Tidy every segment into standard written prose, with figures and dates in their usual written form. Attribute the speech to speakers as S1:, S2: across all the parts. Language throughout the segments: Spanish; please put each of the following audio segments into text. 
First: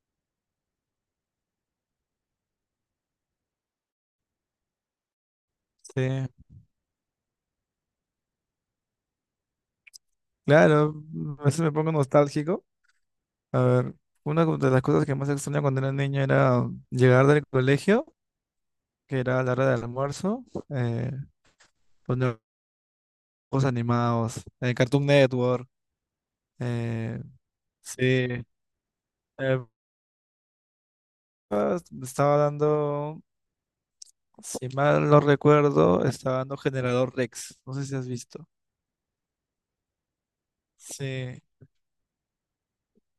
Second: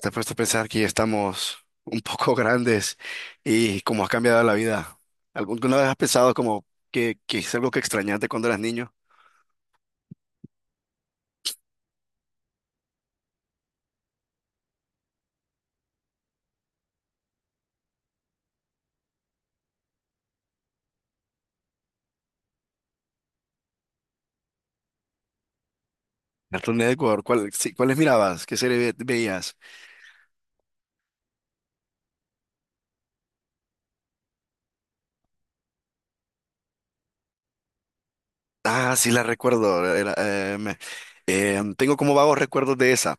S1: Te has puesto a pensar que ya estamos un poco grandes y cómo ha cambiado la vida. ¿Alguna vez has
S2: Sí,
S1: pensado como que es algo que extrañaste cuando eras niño?
S2: claro, a veces me pongo nostálgico. A ver, una de las cosas que más extraña cuando era niño era llegar del colegio, que era la hora del almuerzo, poner juegos animados, Cartoon Network,
S1: Cartoon
S2: eh,
S1: Network, ¿cuál, sí, cuáles
S2: sí.
S1: mirabas? ¿Qué serie veías?
S2: eh, ah, Estaba dando, si mal no recuerdo, estaba dando Generador Rex, no sé si has visto.
S1: Ah, sí la recuerdo.
S2: Sí,
S1: Tengo como vagos recuerdos de esa.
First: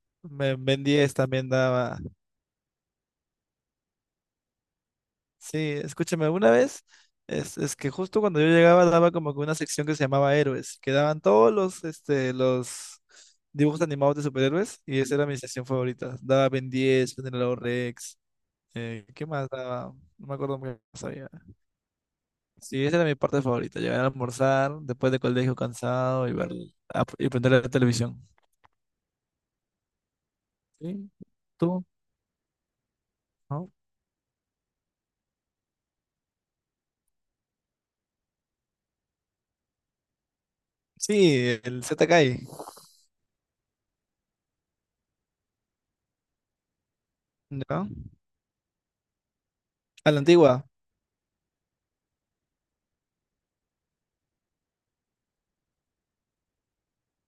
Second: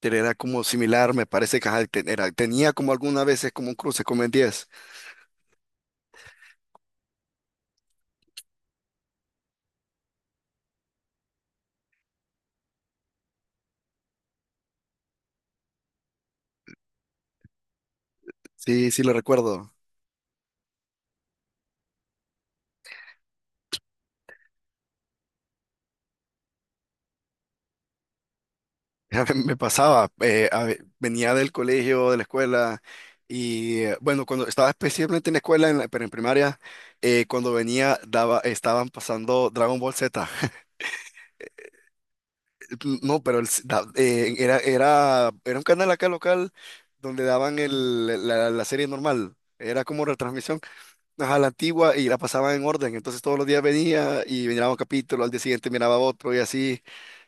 S1: Pero era
S2: Ben
S1: como
S2: Ben 10
S1: similar, me
S2: también
S1: parece que ajá,
S2: daba.
S1: tenía como algunas veces como un cruce con Ben 10.
S2: Sí, escúchame, una vez es que justo cuando yo llegaba daba como que una sección que se llamaba Héroes, que daban todos los dibujos animados de superhéroes y esa era mi sección favorita. Daba Ben 10, Generador Rex,
S1: Sí, sí lo
S2: ¿qué más
S1: recuerdo.
S2: daba? No me acuerdo muy bien qué más había. Sí, esa era mi parte favorita, llegar a almorzar después de colegio cansado y ver y prender la televisión.
S1: Ya, me pasaba,
S2: ¿Sí?
S1: venía del
S2: ¿Tú?
S1: colegio, de la escuela,
S2: ¿No?
S1: y bueno, cuando estaba especialmente en la escuela, pero en primaria, cuando venía, daba, estaban pasando Dragon Ball Z.
S2: Sí, el ZKI,
S1: No, pero era, era un canal acá local donde daban
S2: ¿no?
S1: la serie normal, era como
S2: A la
S1: retransmisión,
S2: antigua.
S1: ajá, la antigua, y la pasaban en orden, entonces todos los días venía y miraba un capítulo, al día siguiente miraba otro y así.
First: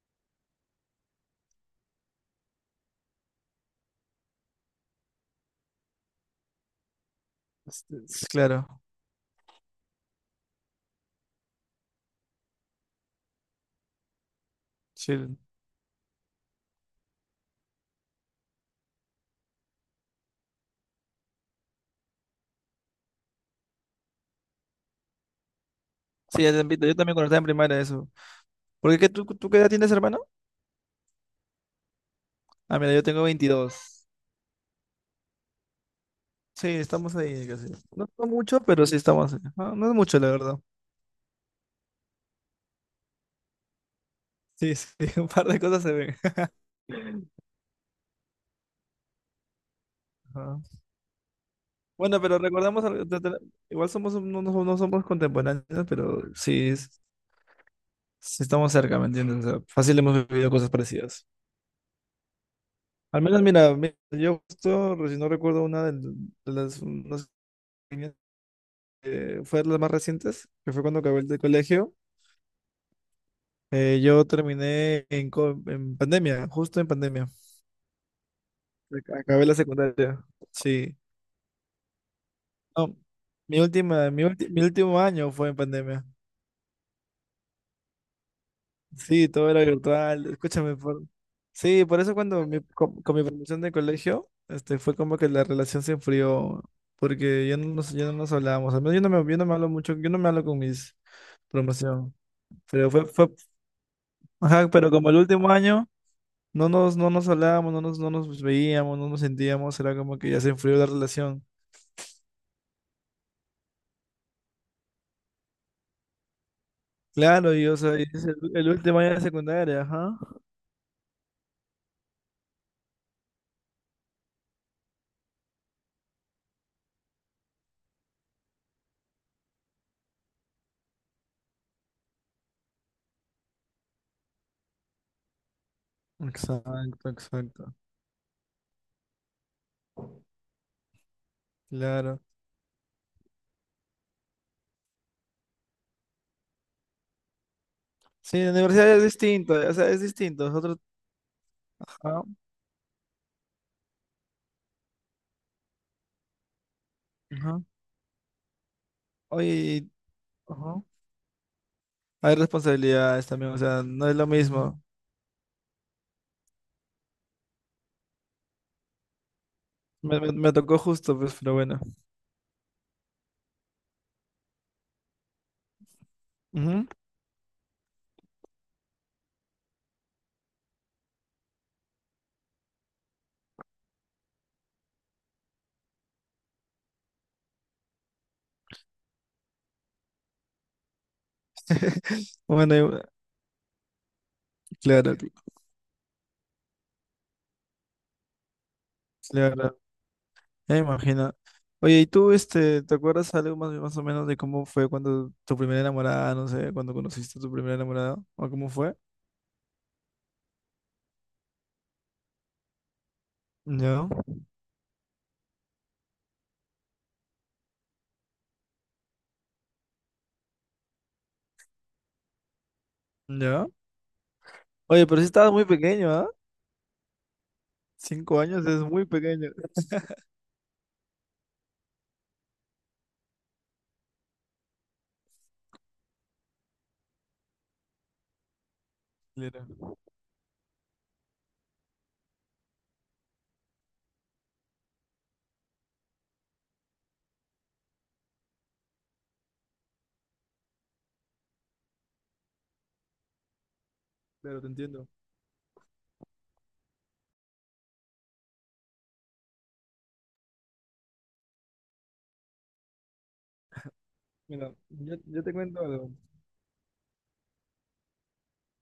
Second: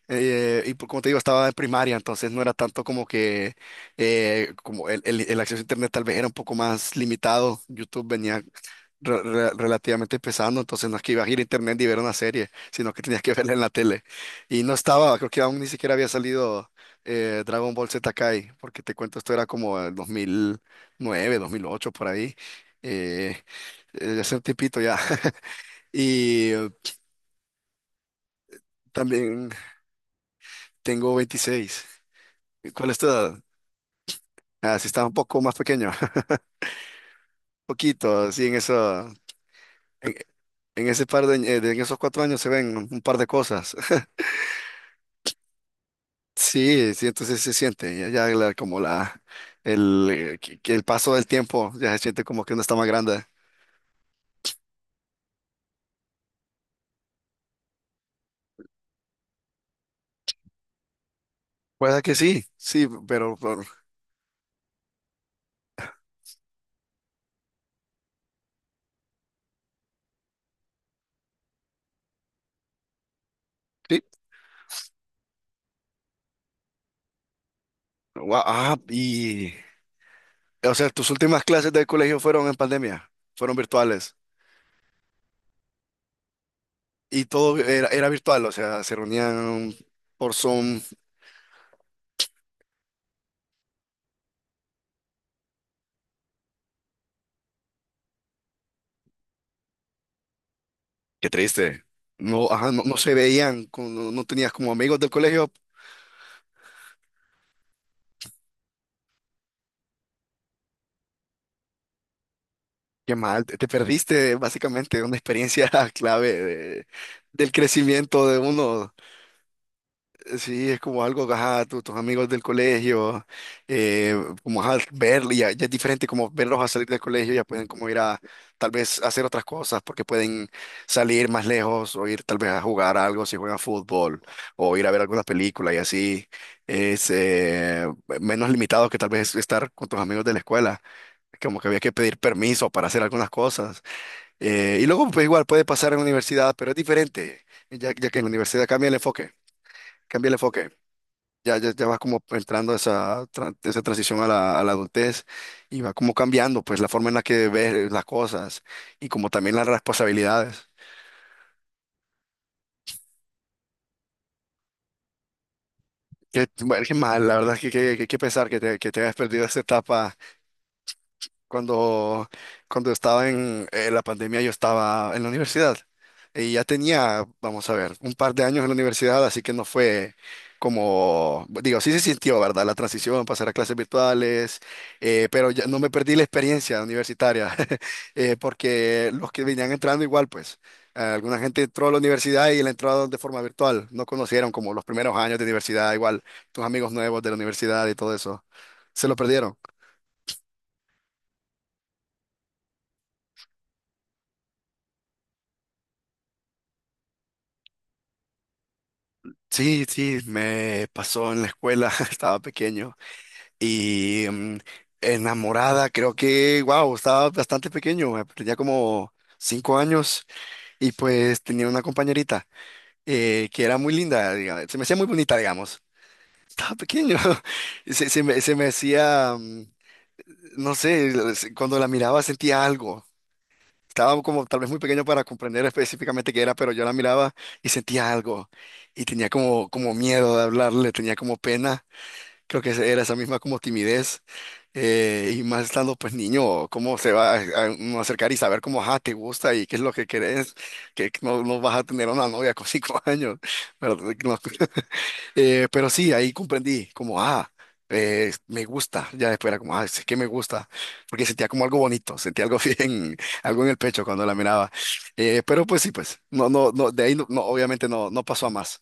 S1: Y como te digo, estaba en primaria, entonces no era tanto como que como el acceso a internet tal vez era un poco más limitado.
S2: Este,
S1: YouTube
S2: sí,
S1: venía
S2: claro,
S1: relativamente empezando, entonces no es que ibas a ir a internet y ver una serie, sino que tenías que verla en la tele. Y no estaba, creo
S2: sí.
S1: que aún ni siquiera había salido Dragon Ball Z Kai, porque te cuento, esto era como el 2009, 2008 por ahí. Eh, Hace un tiempito ya.
S2: Sí,
S1: Y
S2: ya te invito. Yo también cuando estaba en primaria eso. Porque qué, ¿tú
S1: también
S2: qué edad tienes, hermano?
S1: tengo 26.
S2: Ah,
S1: ¿Cuál
S2: mira,
S1: es
S2: yo
S1: tu
S2: tengo
S1: edad?
S2: 22.
S1: Ah, sí, estaba un poco más pequeño, un
S2: Sí, estamos ahí casi. No, no
S1: poquito, sí, en
S2: mucho, pero sí
S1: eso,
S2: estamos ahí. Ah, no, es
S1: en,
S2: mucho, la verdad.
S1: en ese par de, en esos 4 años se ven un par de cosas.
S2: Sí, sí, un par de cosas se ven.
S1: Sí, sí, entonces se siente, como
S2: Ajá.
S1: que el paso del tiempo, ya se
S2: Bueno,
S1: siente
S2: pero
S1: como que uno está
S2: recordamos,
S1: más
S2: algo,
S1: grande.
S2: igual somos, no, no somos contemporáneos, pero sí, sí estamos cerca, ¿me entiendes? O sea, fácil hemos vivido cosas parecidas.
S1: Puede que sí, sí,
S2: Al menos, mira, yo justo, si no recuerdo una de, las, unas que fue de las más recientes, que fue cuando acabé el de colegio.
S1: sí.
S2: Yo terminé en, en pandemia, justo en pandemia.
S1: Gua- ah,
S2: Acabé
S1: y,
S2: la secundaria.
S1: o sea,
S2: Sí.
S1: tus últimas clases del colegio fueron en
S2: No,
S1: pandemia, fueron
S2: mi última,
S1: virtuales,
S2: mi ulti- mi último año fue en pandemia.
S1: y todo era virtual, o sea, se
S2: Sí, todo era
S1: reunían
S2: virtual.
S1: por
S2: Escúchame,
S1: Zoom.
S2: por. Sí, por eso cuando con mi promoción de colegio, este, fue como que la relación se enfrió, porque ya no nos hablábamos. Al menos yo no me hablo mucho, yo no me hablo con mis
S1: Qué triste.
S2: promoción.
S1: No, ajá, no,
S2: Pero
S1: no
S2: fue,
S1: se
S2: fue,
S1: veían, no, no tenías
S2: ajá,
S1: como
S2: pero
S1: amigos del
S2: como el último
S1: colegio.
S2: año. No nos hablábamos, no nos veíamos, no nos sentíamos, era como que ya se enfrió la relación.
S1: Qué mal, te perdiste básicamente una experiencia clave del
S2: Claro, y o sea, y es
S1: crecimiento
S2: el,
S1: de
S2: el
S1: uno.
S2: último año de secundaria, ajá.
S1: Sí, es como algo, ajá, tus amigos del colegio, eh, como ajá, verlo, ya es diferente como verlos a salir del colegio, ya pueden como ir a tal vez hacer otras cosas, porque pueden salir más lejos o ir tal vez a jugar algo si juegan fútbol o ir a ver alguna película y así es
S2: Exacto, exacto.
S1: menos limitado que tal vez estar con tus amigos de la escuela. Como que había que pedir
S2: Claro.
S1: permiso para hacer algunas cosas. Y luego, pues igual puede pasar en la universidad, pero es diferente, ya que en la
S2: Sí, la
S1: universidad cambia el
S2: universidad es
S1: enfoque,
S2: distinto, o sea, es
S1: cambia el
S2: distinto. Es
S1: enfoque.
S2: otro,
S1: Ya vas como
S2: ajá,
S1: entrando a esa transición a la adultez y va como cambiando pues la forma en la que
S2: ajá.
S1: ves las cosas y como
S2: Oye,
S1: también las responsabilidades.
S2: ajá. Hay responsabilidades también, o sea, no es lo mismo.
S1: Bueno, qué mal, la verdad es que qué pesar que te hayas perdido esa etapa.
S2: Me tocó justo, pues, pero bueno.
S1: Cuando, cuando estaba en la pandemia, yo estaba en la universidad y ya
S2: Ujú.
S1: tenía, vamos a ver, un par de años en la universidad, así que no fue como, digo, sí se sintió, ¿verdad? La transición, pasar a clases virtuales, pero ya no me perdí la experiencia universitaria, porque los que venían entrando igual, pues, alguna gente entró a la universidad y la
S2: Bueno,
S1: entró de forma virtual, no conocieron como los primeros
S2: claro,
S1: años de universidad, igual, tus amigos nuevos de la universidad y todo eso, se lo perdieron.
S2: claro. Ya me imagino. Oye, ¿y tú, este, te acuerdas algo más, más o menos de cómo fue cuando tu primera enamorada, no sé, cuando conociste a tu primera enamorada? ¿O cómo fue?
S1: Sí, sí, me pasó en la escuela, estaba pequeño
S2: Ya,
S1: y enamorada, creo que, wow, estaba bastante pequeño, tenía como 5 años, y pues tenía una compañerita que
S2: ya.
S1: era muy linda, se me hacía muy
S2: Oye, pero sí
S1: bonita,
S2: estabas muy
S1: digamos,
S2: pequeño, ¿ah?
S1: estaba pequeño, y se, se
S2: Cinco
S1: me, se
S2: años
S1: me
S2: es muy
S1: hacía,
S2: pequeño.
S1: no sé, cuando la miraba sentía algo, estaba como tal vez muy pequeño para comprender específicamente qué era, pero yo la miraba y sentía algo y tenía como,
S2: Claro,
S1: como miedo de hablarle, tenía como pena. Creo que era esa misma como timidez, y más estando pues niño, cómo se va a uno acercar y saber cómo, ajá, te gusta y qué es lo que querés, que no, no vas a tener una novia con 5 años, pero, no,
S2: claro, te entiendo.
S1: pero sí, ahí comprendí como, ah, me gusta, ya después era como, ah, es que me gusta, porque sentía como algo bonito, sentía algo bien, algo en el pecho cuando la miraba.
S2: Mira, yo, yo te
S1: Pero
S2: cuento
S1: pues sí,
S2: algo.
S1: pues, no, no, no, de ahí no, no, obviamente no, no pasó a más.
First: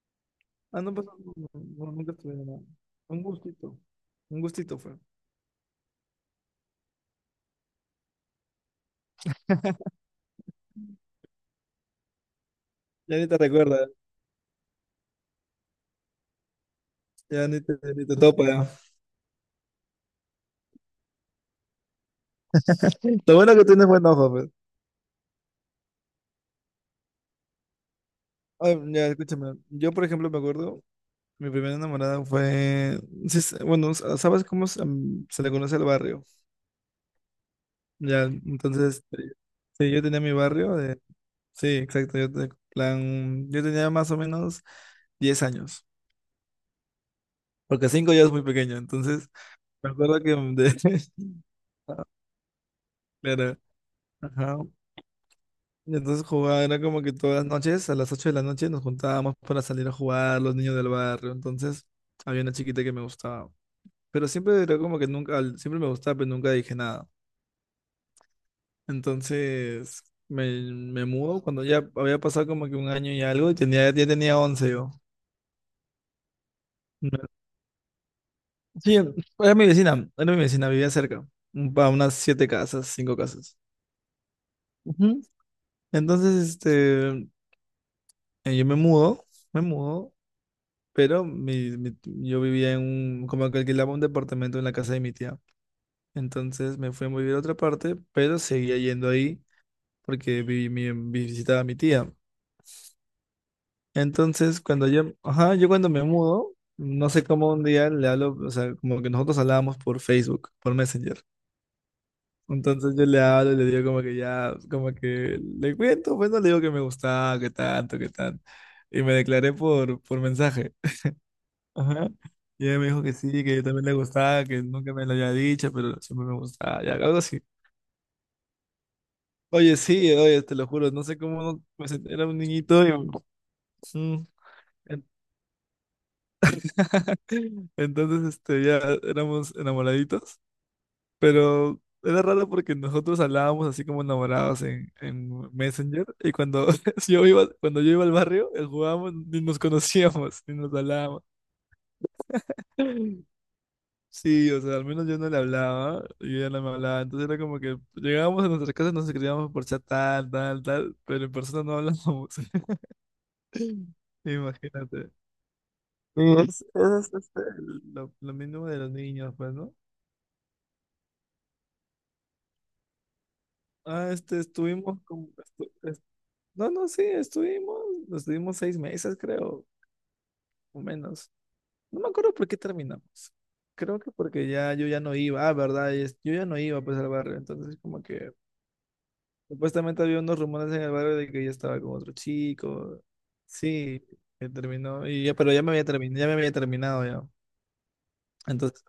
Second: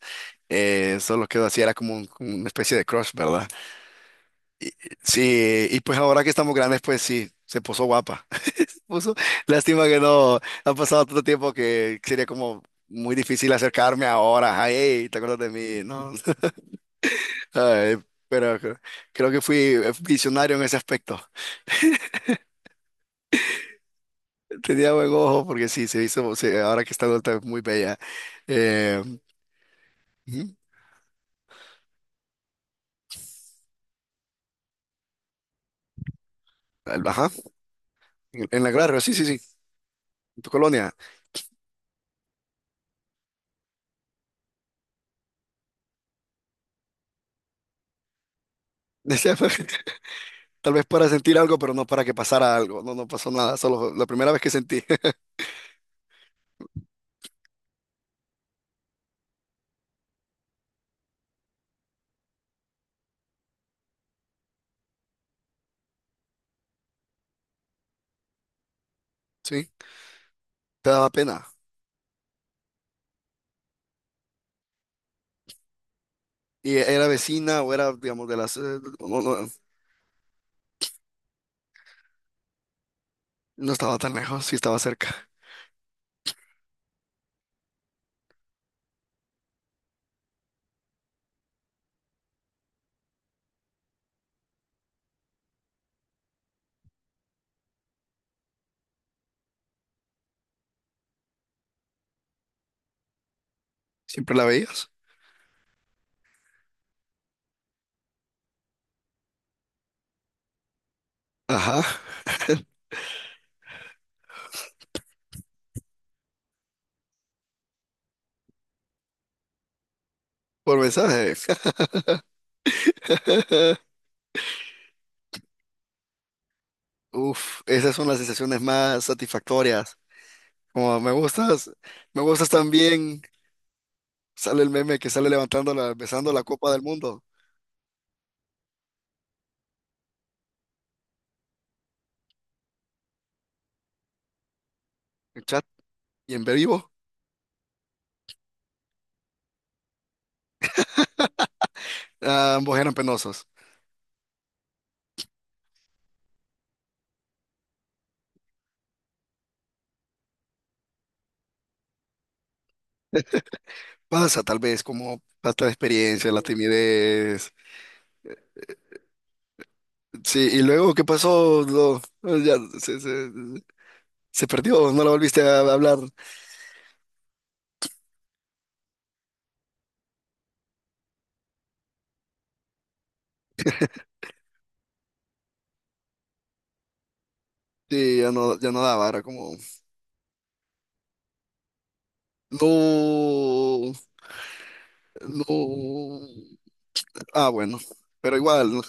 S2: Ah, no pasó,
S1: Solo quedó
S2: no,
S1: así, era
S2: no,
S1: como
S2: nunca
S1: como
S2: estuve
S1: una
S2: nada.
S1: especie de crush,
S2: Un
S1: ¿verdad?
S2: gustito, un
S1: Y-
S2: gustito fue.
S1: Sí, y pues ahora que estamos grandes, pues sí, se puso guapa. Puso, Lástima que no ha pasado tanto tiempo, que sería como muy
S2: Ya ni te
S1: difícil
S2: recuerdas,
S1: acercarme ahora. Ay, "Ey, ¿te acuerdas de mí?". No.
S2: ya ni te,
S1: Ay,
S2: ni te topa, ya.
S1: pero creo que fui visionario en ese aspecto.
S2: Lo bueno que tienes buen ojo, pues.
S1: Tenía buen ojo porque sí, se hizo, ahora que está adulta es muy bella.
S2: Ay,
S1: Eh,
S2: ya, escúchame. Yo, por ejemplo, me
S1: Ujú,
S2: acuerdo. Mi primera enamorada fue, sí, bueno, ¿sabes cómo se le conoce el barrio?
S1: ajá,
S2: Ya,
S1: en la Granja,
S2: entonces,
S1: sí, sí, sí,
S2: sí, yo tenía mi
S1: en tu
S2: barrio
S1: colonia.
S2: de, sí, exacto, yo, plan, yo tenía más o menos 10 años, porque 5 ya es muy pequeño, entonces,
S1: Decía,
S2: me acuerdo que,
S1: tal vez para sentir algo, pero no para
S2: ah,
S1: que pasara algo. No, no pasó nada,
S2: claro,
S1: solo la primera vez que
S2: ajá,
S1: sentí.
S2: y entonces jugaba, era como que todas las noches, a las 8 de la noche nos juntábamos para salir a jugar, los niños del barrio, entonces, había una chiquita que me gustaba, pero siempre era como que nunca, siempre me gustaba, pero nunca dije nada.
S1: Sí.
S2: Entonces me,
S1: Te
S2: me
S1: daba
S2: mudo
S1: pena.
S2: cuando ya había pasado como que un año y algo y ya tenía 11 yo.
S1: Y era
S2: Me-
S1: vecina o era, digamos, de las...
S2: Sí,
S1: No, no,
S2: era mi vecina, vivía cerca, a unas siete casas, cinco casas.
S1: no estaba tan lejos, sí estaba
S2: Ujú.
S1: cerca.
S2: Entonces, este, yo me mudo, pero yo vivía en como que alquilaba un departamento en la casa de mi tía. Entonces me fui a vivir a otra parte, pero seguía yendo ahí porque visitaba a mi tía.
S1: ¿Siempre la
S2: Entonces, cuando
S1: veías?
S2: yo, ajá, yo cuando me mudo, no sé cómo un día le hablo, o sea, como que nosotros hablábamos por Facebook, por Messenger.
S1: Ajá.
S2: Entonces yo le hablo y le digo como que ya, como que le cuento, pues no le digo que me gustaba, que tanto, que tanto. Y me declaré por mensaje.
S1: Por mensaje.
S2: Ajá. Y ella me dijo que sí, que yo también le gustaba, que nunca me lo había dicho, pero siempre me gustaba, ya, algo así.
S1: Uf, esas son las sensaciones más
S2: Oye,
S1: satisfactorias.
S2: sí, oye, te lo juro,
S1: Como
S2: no sé cómo
S1: me
S2: era un
S1: gustas
S2: niñito y.
S1: también.
S2: Mm.
S1: Sale el meme que sale levantando la, besando la copa del mundo.
S2: Entonces, este, ya éramos enamoraditos, pero era raro porque nosotros hablábamos así como enamorados en
S1: En chat
S2: Messenger
S1: y
S2: y
S1: en
S2: cuando
S1: vivo.
S2: yo iba al barrio, jugábamos, ni nos conocíamos, ni nos hablábamos.
S1: Ah, ambos eran penosos.
S2: Sí, o sea, al menos yo no le hablaba, y ella no me hablaba, entonces era como que llegábamos a nuestras casas, nos escribíamos por chat tal, tal, tal, pero en persona no hablábamos.
S1: Pasa tal vez
S2: Imagínate.
S1: como falta de experiencia,
S2: Y
S1: la
S2: es, este,
S1: timidez.
S2: lo mínimo de los niños, pues, ¿no?
S1: Sí, y luego, ¿qué pasó? Ya.
S2: Ah, este,
S1: Se perdió,
S2: estuvimos
S1: no la
S2: como,
S1: volviste a hablar.
S2: no, no, sí, estuvimos 6 meses, creo, o menos. No me acuerdo por qué terminamos. Creo que porque ya yo ya no iba, ah, verdad, y yo ya no iba pues al barrio, entonces como
S1: Sí,
S2: que
S1: ya no daba, era como,
S2: supuestamente había unos rumores en el barrio de que yo estaba con otro chico.
S1: no,
S2: Sí, que terminó, y ya, pero ya me había terminado,
S1: no.
S2: ya me había terminado ya.
S1: Ah, bueno, pero igual, no.
S2: Entonces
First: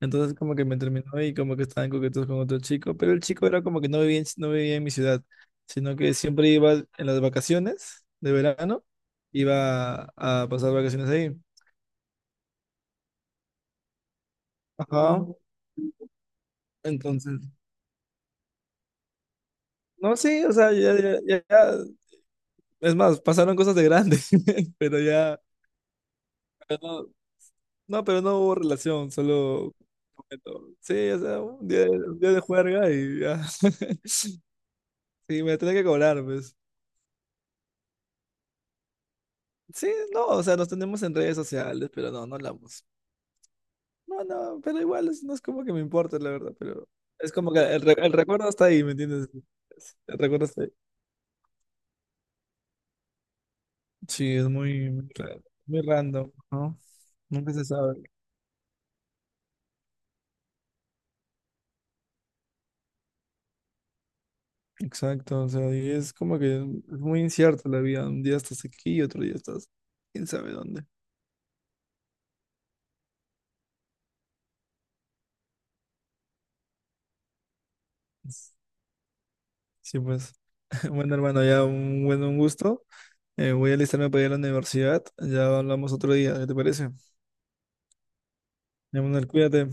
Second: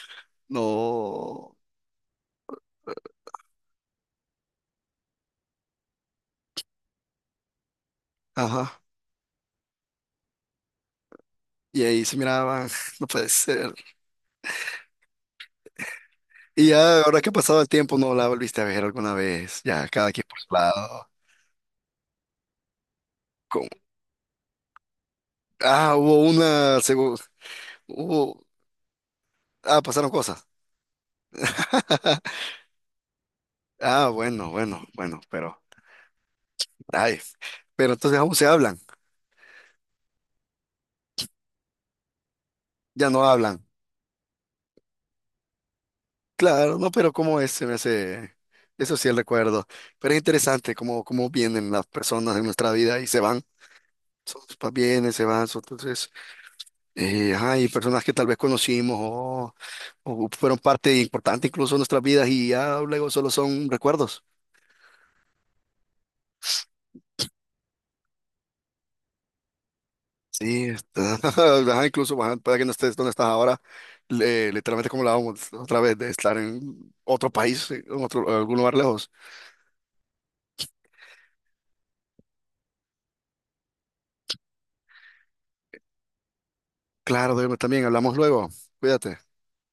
S2: Entonces como que me terminó y
S1: No.
S2: como que estaban coquetos con otro chico, pero el chico era como que no vivía en mi ciudad, sino que siempre iba en las vacaciones de
S1: Ajá.
S2: verano, iba a pasar vacaciones ahí.
S1: Y ahí se miraban, no puede ser.
S2: Ajá.
S1: Y ya, ahora que ha
S2: Entonces,
S1: pasado el tiempo, no la volviste a ver alguna vez. Ya, cada
S2: no,
S1: quien por
S2: sí, o
S1: su
S2: sea, ya,
S1: lado.
S2: ya, es más, pasaron
S1: Con-
S2: cosas de grandes, pero ya,
S1: Ah, hubo
S2: pero
S1: una,
S2: no,
S1: seguro.
S2: no, pero no
S1: Hubo...
S2: hubo relación, solo,
S1: Ah, pasaron cosas.
S2: coqueto. Sí, o sea, un día de juerga y ya,
S1: Ah,
S2: sí,
S1: bueno, bueno, bueno,
S2: me
S1: pero.
S2: tenía que cobrar, pues.
S1: Ay, pero entonces aún se hablan,
S2: Sí, no, o sea, nos tenemos en redes sociales, pero no, no hablamos.
S1: ya no hablan.
S2: No, no, pero igual no es como que me importa, la verdad,
S1: Claro,
S2: pero
S1: no, pero
S2: es
S1: como es,
S2: como que
S1: se me
S2: el
S1: hace,
S2: recuerdo está ahí, ¿me
S1: eso sí el
S2: entiendes?
S1: recuerdo. Pero es
S2: El recuerdo está ahí.
S1: interesante cómo vienen las personas de nuestra vida y se van.
S2: Sí, es muy, muy,
S1: Vienen, se van,
S2: muy
S1: entonces,
S2: random, ¿no? Nunca
S1: ajá,
S2: se
S1: y
S2: sabe.
S1: personas que tal vez conocimos o fueron parte importante incluso de nuestras vidas y ya luego solo son recuerdos.
S2: Exacto, o sea, y es como que es muy incierto la vida. Un día estás aquí y otro día estás quién sabe
S1: Sí,
S2: dónde.
S1: está, ajá, incluso ajá, puede que no estés donde estás ahora, literalmente como hablábamos otra vez de estar en otro país, algún lugar lejos.
S2: Sí, pues, bueno, hermano, ya un gusto. Voy a alistarme para ir a la universidad. Ya hablamos otro día, ¿qué te parece?
S1: Claro, Diego, también hablamos luego.
S2: Ya,
S1: Cuídate.
S2: Manuel, cuídate.